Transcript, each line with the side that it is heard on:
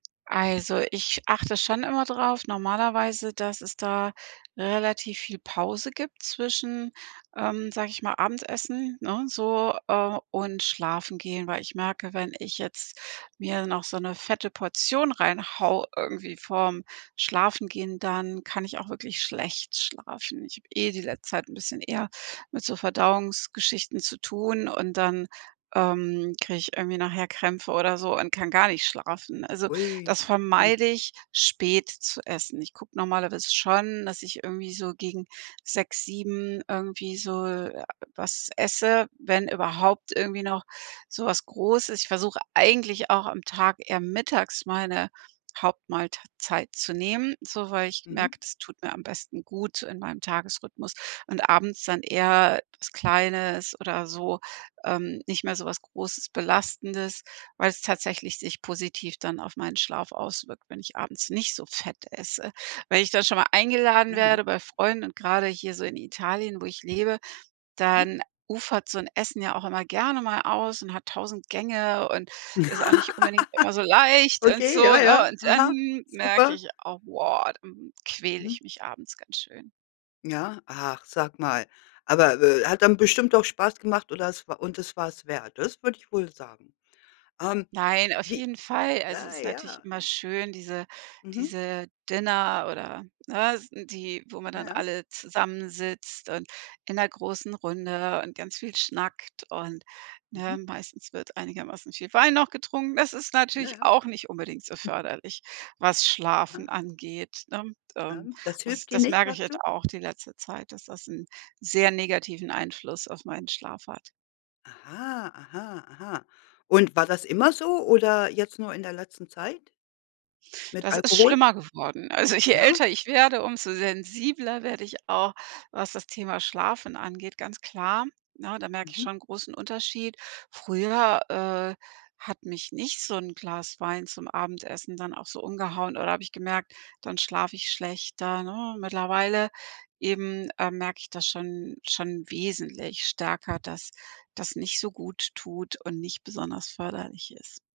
right: Also, ich achte schon immer drauf normalerweise, dass es da relativ viel Pause gibt zwischen ähm, sag ich mal, Abendessen, ne, so, äh, und Schlafengehen. Weil ich merke, wenn ich jetzt mir noch so 'ne fette Portion reinhau irgendwie vorm Schlafengehen, dann kann ich auch wirklich schlecht schlafen. Ich hab eh die letzte Zeit 'n bisschen eher mit so Verdauungsgeschichten zu tun und dann, ähm, krieg ich irgendwie nachher Krämpfe oder so und kann gar nicht schlafen. Also,
left: Ui.
right: das
left: Mhm.
right: vermeide ich, spät zu essen. Ich guck normalerweise schon, dass ich irgendwie so gegen 18:00 19:00 irgendwie so j was esse, wenn überhaupt irgendwie noch so was Großes. Ich versuche eigentlich auch am Tag eher mittags meine Hauptmahlt zeit zu nehmen, so weil ich
left: Mhm.
right: merke, das tut mir am besten gut in meinem Tagesrhythmus, und abends dann eher was kleines oder so, ähm, nicht mehr so was großes, belastendes, weil's tatsächlich sich positiv dann auf meinen Schlaf auswirkt, wenn ich abends nicht so fett esse. Wenn ich dann schon mal eingeladen
left: Aha.
right: werde bei Freunden, und grade hier so in Italien, wo ich lebe,
left: Mhm.
right: dann ufert so 'n Essen ja auch immer gerne mal aus und hat 1000 Gänge und ist auch nicht unbedingt immer so leicht und
left: Okay, ja,
right: so,
left: ja,
right: ne? Und dann
left: aha,
right: merke
left: super.
right: ich au woah, quäl
left: Mhm.
right: ich mich abends ganz schön.
left: Ja? Ach, sag mal. Aber be hat dann bestimmt doch Spaß gemacht oder es wa und es war es wert. Das würde ich wohl sagen. Ähm,
right: Nein, auf
left: wie
right: jeden Fall. Also, es
left: na
right: ist natürlich
left: ja
right: immer schön, diese
left: Mhm.
right: diese Dinner oder, ne? S die, wo man dann
left: Ja.
right: alle zusammensitzt und in 'ner großen Runde und ganz viel schnackt und
left: Mhm.
right: ne? Meistens wird einigermaßen viel Wein noch getrunken. Das ist
left: Ja,
right: natürlich
left: ja.
right: auch nicht unbedingt so förderlich, was Schlafen
left: Aha.
right: angeht, ne?
left: Ja,
right: Ähm,
left: das
right: das
left: hilft dir
right: das
left: nicht,
right: merke ich
left: sagst du?
right: jetzt auch die letzte Zeit, dass das 'n sehr negativen Einfluss auf meinen Schlaf hat.
left: Aha, aha, aha. Und war das immer so oder jetzt nur in der letzten Zeit? Mit
right: Das ist
left: Alkohol?
right: schlimmer geworden. Also, je
left: Ja?
right: älter ich werde, umso sensibler werde ich auch, was das Thema Schlafen angeht, ganz klar, ne? Da merke ich
left: Mhm.
right: schon 'n großen Unterschied. Früher, äh, hat mich nicht so 'n Glas Wein zum Abendessen dann auch so umgehauen oder hab ich gemerkt, dann schlaf ich schlechter, ne? Mittlerweile eben, äh, merk ich das schon schon wesentlich stärker, dass das nicht so guttut und nicht besonders förderlich ist.